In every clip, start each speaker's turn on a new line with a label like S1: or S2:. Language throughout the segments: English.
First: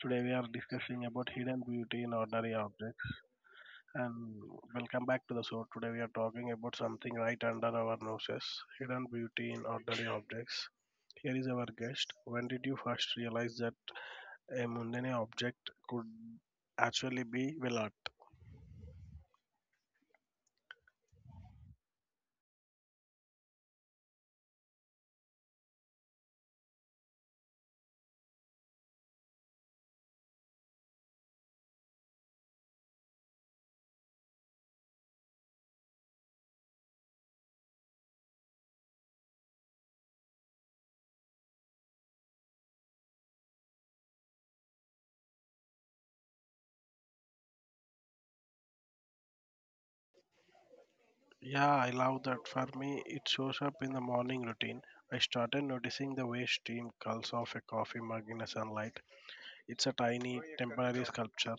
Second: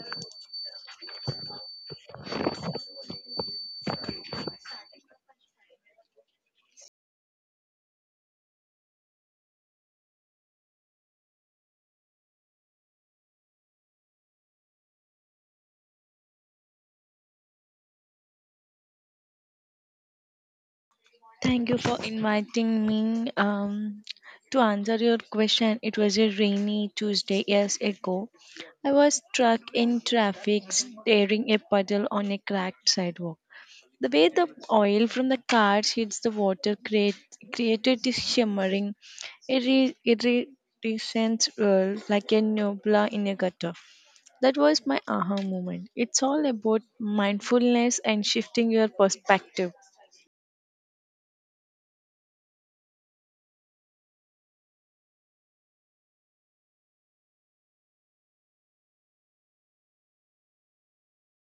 S1: Today we are discussing about hidden beauty in ordinary objects and welcome back to the show. Today we are talking about something right under our noses, hidden beauty in ordinary objects. Here is our guest. When did you first realize that a mundane object could actually be, well, art?
S2: Thank you for inviting me. To answer your question, it was a rainy Tuesday years ago. I was stuck in traffic staring a puddle on a cracked sidewalk. The way the oil from the cars hits the water create, created this shimmering, iridescent world like a nebula in a gutter. That was my aha moment. It's all about mindfulness and shifting your perspective.
S1: Yeah, I love that. For me, it shows up in the morning routine. I started noticing the way steam curls off a coffee mug in the sunlight. It's a tiny temporary sculpture,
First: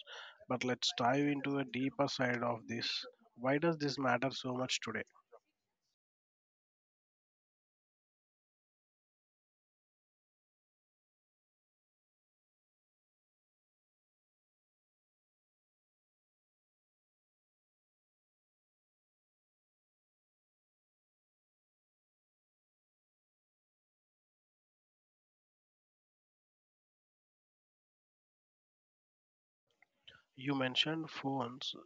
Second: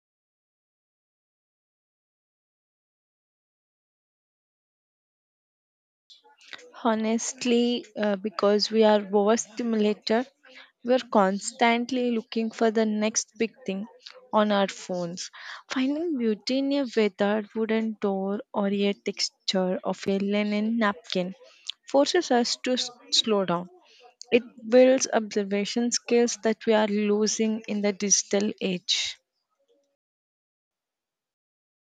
S1: but let's dive into a deeper side of this. Why does this matter so much today?
S2: Honestly, because we are overstimulated, we're constantly looking for the next big thing on our phones. Finding beauty in a weathered wooden door or a texture of a linen napkin forces us to slow down. It builds observation skills that we are losing in the digital age.
S1: You mentioned phones.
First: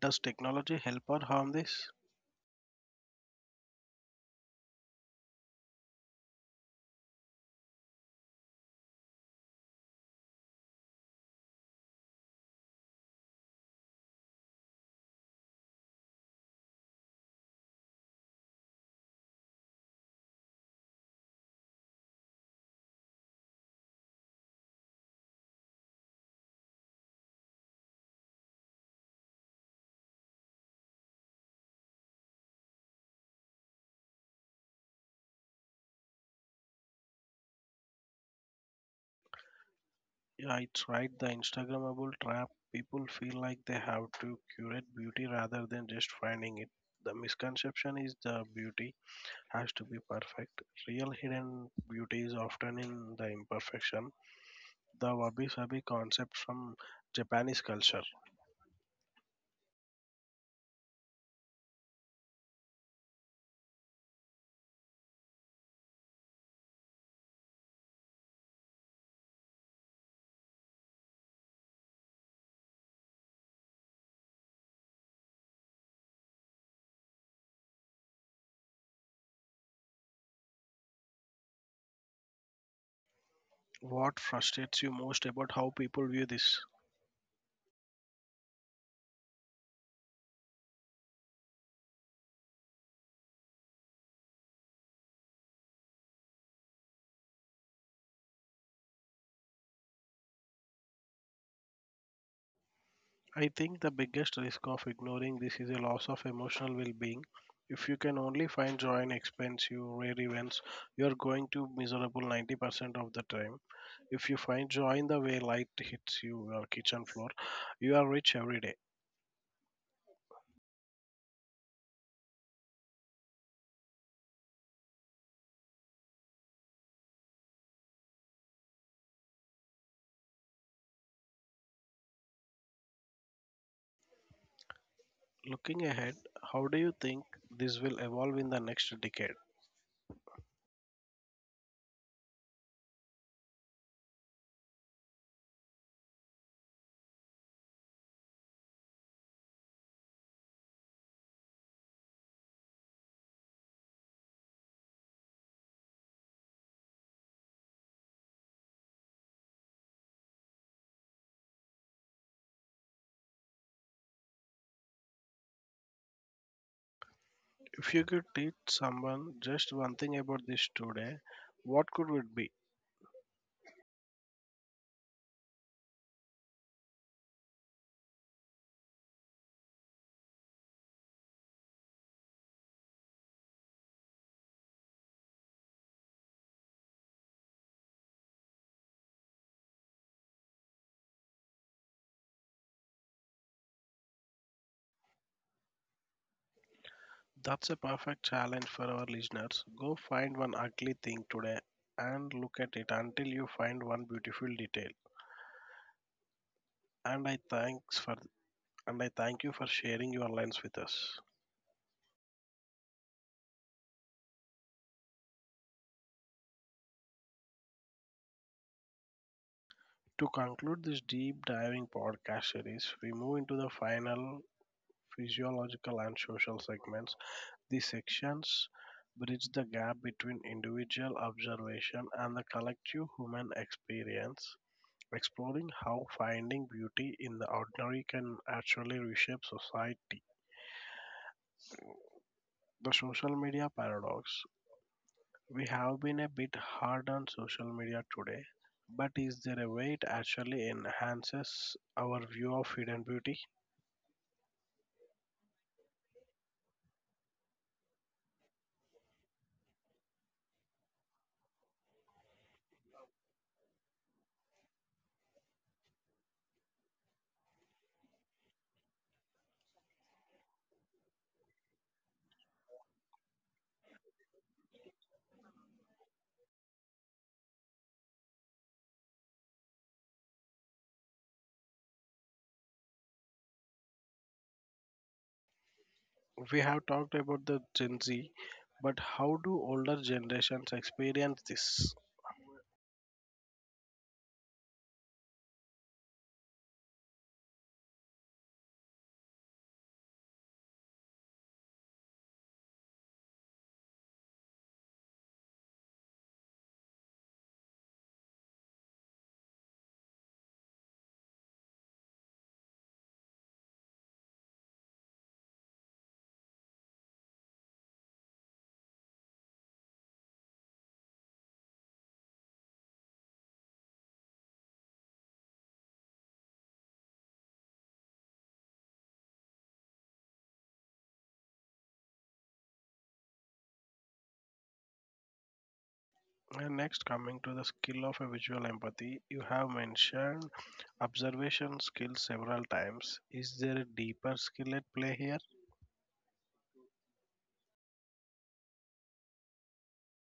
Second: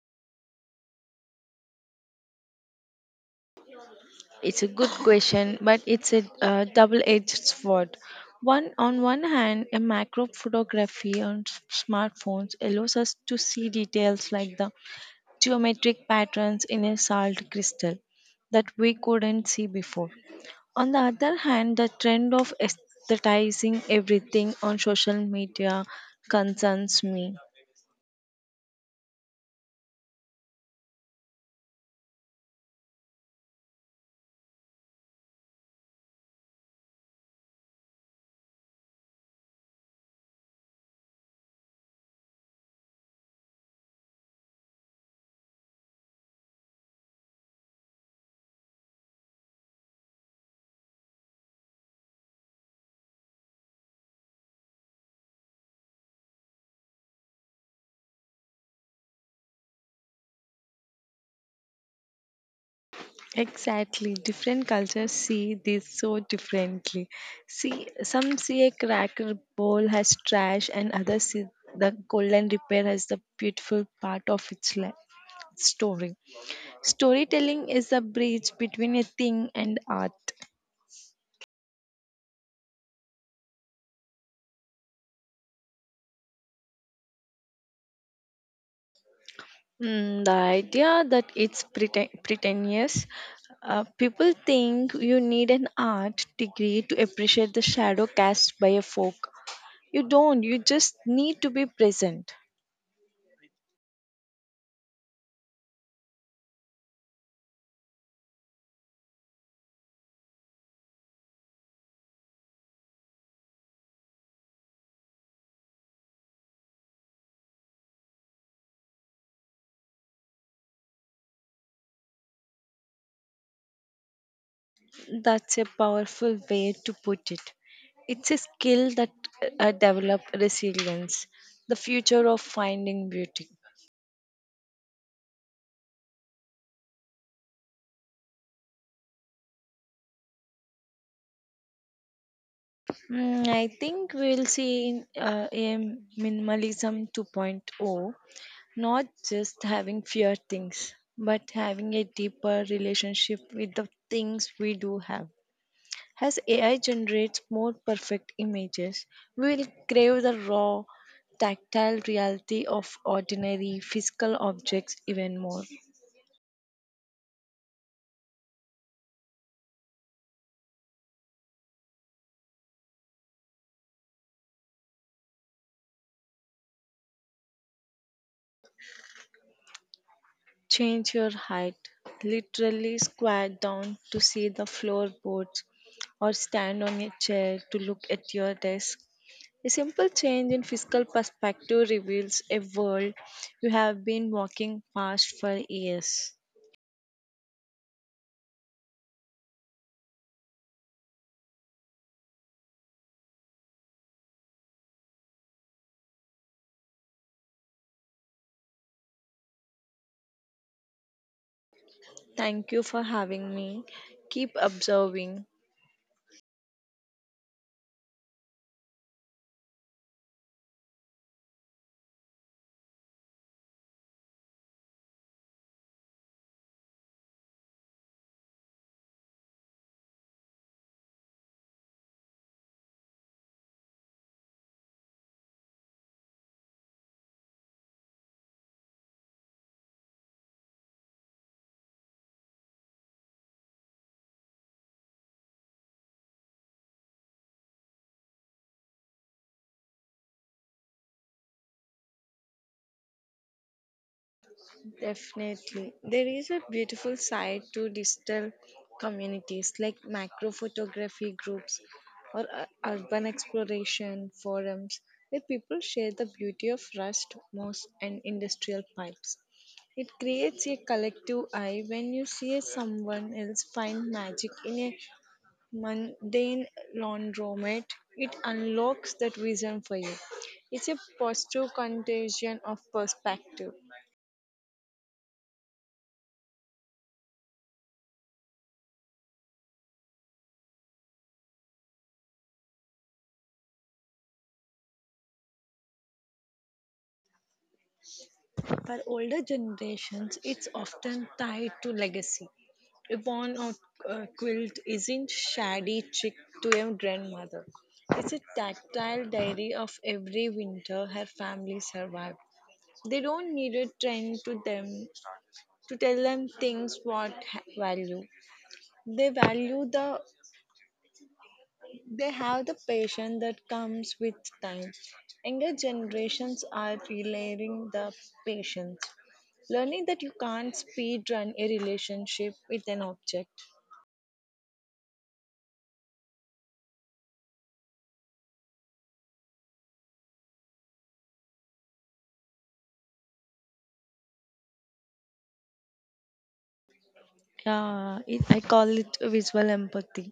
S1: Does technology help or harm this?
S2: It's a good question, but it's a double-edged sword. One on one hand, a macro photography on smartphones allows us to see details like the geometric patterns in a salt crystal that we couldn't see before. On the other hand, the trend of aesthetizing everything on social media concerns me.
S1: Yeah, it's right. The Instagrammable trap. People feel like they have to curate beauty rather than just finding it. The misconception is the beauty has to be perfect. Real hidden beauty is often in the imperfection. The wabi sabi concept from Japanese culture.
S2: Exactly. Different cultures see this so differently. See, some see a cracker bowl as trash, and others see the golden repair as the beautiful part of its life. Story. Storytelling is a bridge between a thing and art.
S1: What frustrates you most about how people view this?
S2: Mm, the idea that it's pretentious, people think you need an art degree to appreciate the shadow cast by a folk. You don't, you just need to be present.
S1: I think the biggest risk of ignoring this is a loss of emotional well being. If you can only find joy in expense, you rare events, you are going to miserable 90% of the time. If you find joy in the way light hits you your kitchen floor, you are rich every day.
S2: That's a powerful way to put it. It's a skill that develops resilience, the future of finding beauty.
S1: Looking ahead, how do you think this will evolve in the next decade?
S2: Mm, I think we'll see in a minimalism 2.0, not just having fewer things, but having a deeper relationship with the things we do have. As AI generates more perfect images, we will crave the raw, tactile reality of ordinary physical objects even more.
S1: If you could teach someone just one thing about this today, what could it be?
S2: Change your height, literally squat down to see the floorboards, or stand on a chair to look at your desk. A simple change in physical perspective reveals a world you have been walking past for years.
S1: That's a perfect challenge for our listeners. Go find one ugly thing today and look at it until you find one beautiful detail. And I thanks for and I thank you for sharing your lens with us.
S2: Thank you for having me. Keep observing.
S1: To conclude this deep diving podcast series, we move into the final physiological and social segments. These sections bridge the gap between individual observation and the collective human experience, exploring how finding beauty in the ordinary can actually reshape society. The social media paradox. We have been a bit hard on social media today, but is there a way it actually enhances our view of hidden beauty?
S2: Definitely. There is a beautiful side to digital communities like macro photography groups or urban exploration forums where people share the beauty of rust, moss, and industrial pipes. It creates a collective eye. When you see someone else find magic in a mundane laundromat, it unlocks that vision for you. It's a positive contagion of perspective.
S1: We have talked about the Gen Z, but how do older generations experience this?
S2: For older generations, it's often tied to legacy. A worn out quilt isn't shabby trick to a grandmother. It's a tactile diary of every winter her family survived. They don't need a trend to them to tell them things value. They value the they have the patience that comes with time. Younger generations are relearning the patience, learning that you can't speed run a relationship with an object.
S1: And next, coming to the skill of a visual empathy, you have mentioned observation skill several times. Is there a deeper skill at play here?
S2: Yeah, it, I call it visual empathy.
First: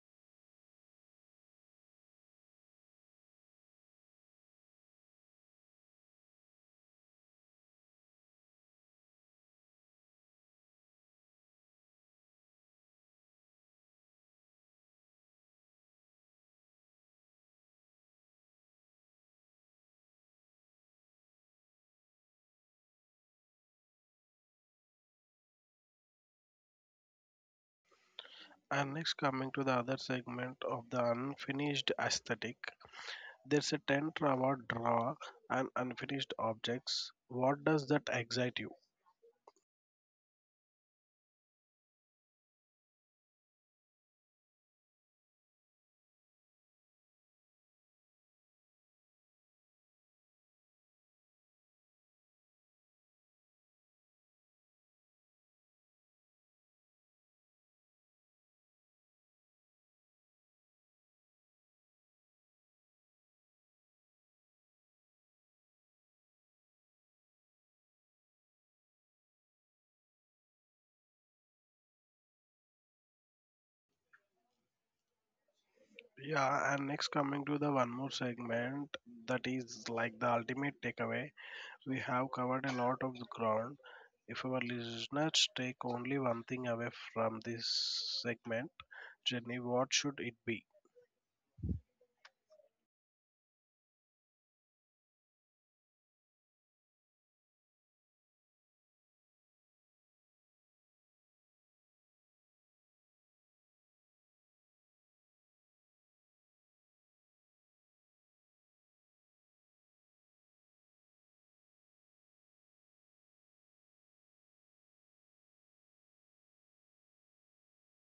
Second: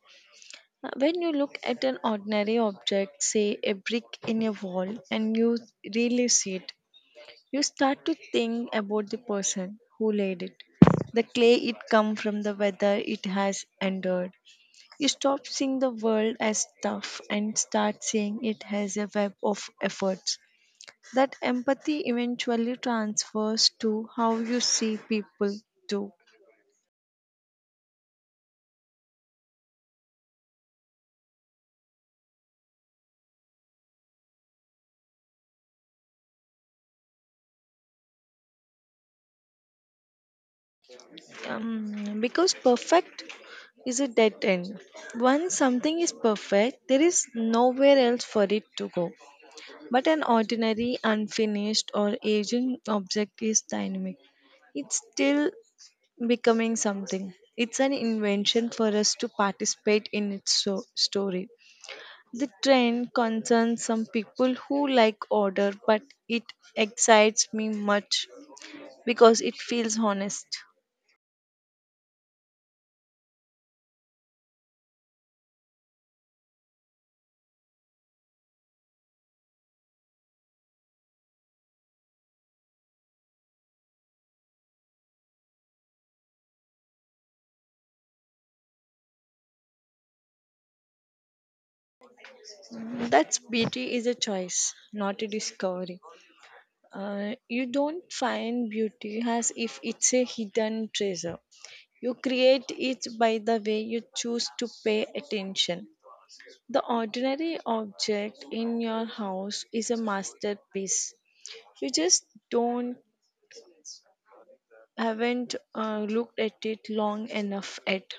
S2: When you look at an ordinary object, say a brick in a wall, and you really see it, you start to think about the person who laid it, the clay it come from, the weather it has endured. You stop seeing the world as tough and start seeing it as a web of efforts. That empathy eventually transfers to how you see people too.
S1: And next, coming to the other segment of the unfinished aesthetic, there's a tent about draw and unfinished objects. What does that excite you?
S2: Because perfect is a dead end. Once something is perfect, there is nowhere else for it to go. But an ordinary, unfinished, or aging object is dynamic. It's still becoming something. It's an invention for us to participate in its story. The trend concerns some people who like order, but it excites me much because it feels honest.
S1: Yeah, and next, coming to the one more segment that is like the ultimate takeaway. We have covered a lot of ground. If our listeners take only one thing away from this segment, Jenny, what should it be?
S2: That's beauty is a choice, not a discovery. You don't find beauty as if it's a hidden treasure. You create it by the way you choose to pay attention. The ordinary object in your house is a masterpiece. You just don't haven't looked at it long enough yet.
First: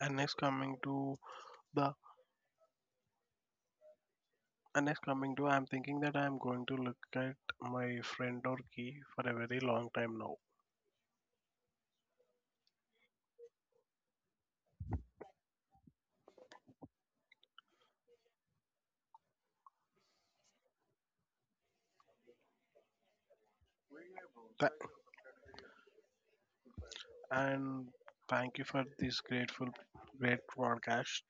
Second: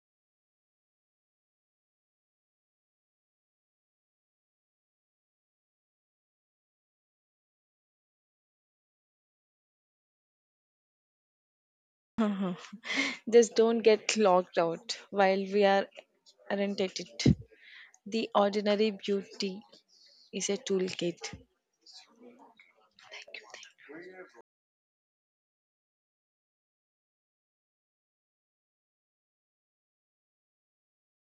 S1: And next coming to the and next coming to I'm thinking that I'm going to look at my friend or key for a very long time now.
S2: Just don't get clogged out while we aren't at it. The ordinary beauty is a toolkit.
S1: Tha- and thank you for this grateful great podcast.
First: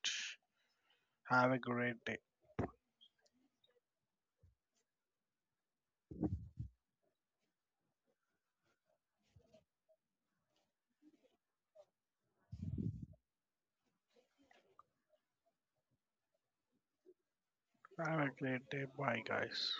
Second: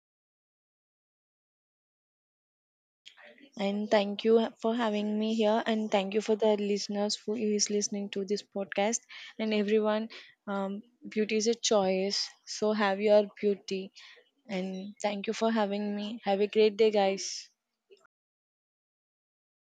S1: Have a great day.
S2: And thank you for having me here. And thank you for the listeners who is listening to this podcast. And everyone, um, beauty is a choice. So have your beauty. And thank you for having me. Have a great day, guys.
S1: Have a great day. Bye guys.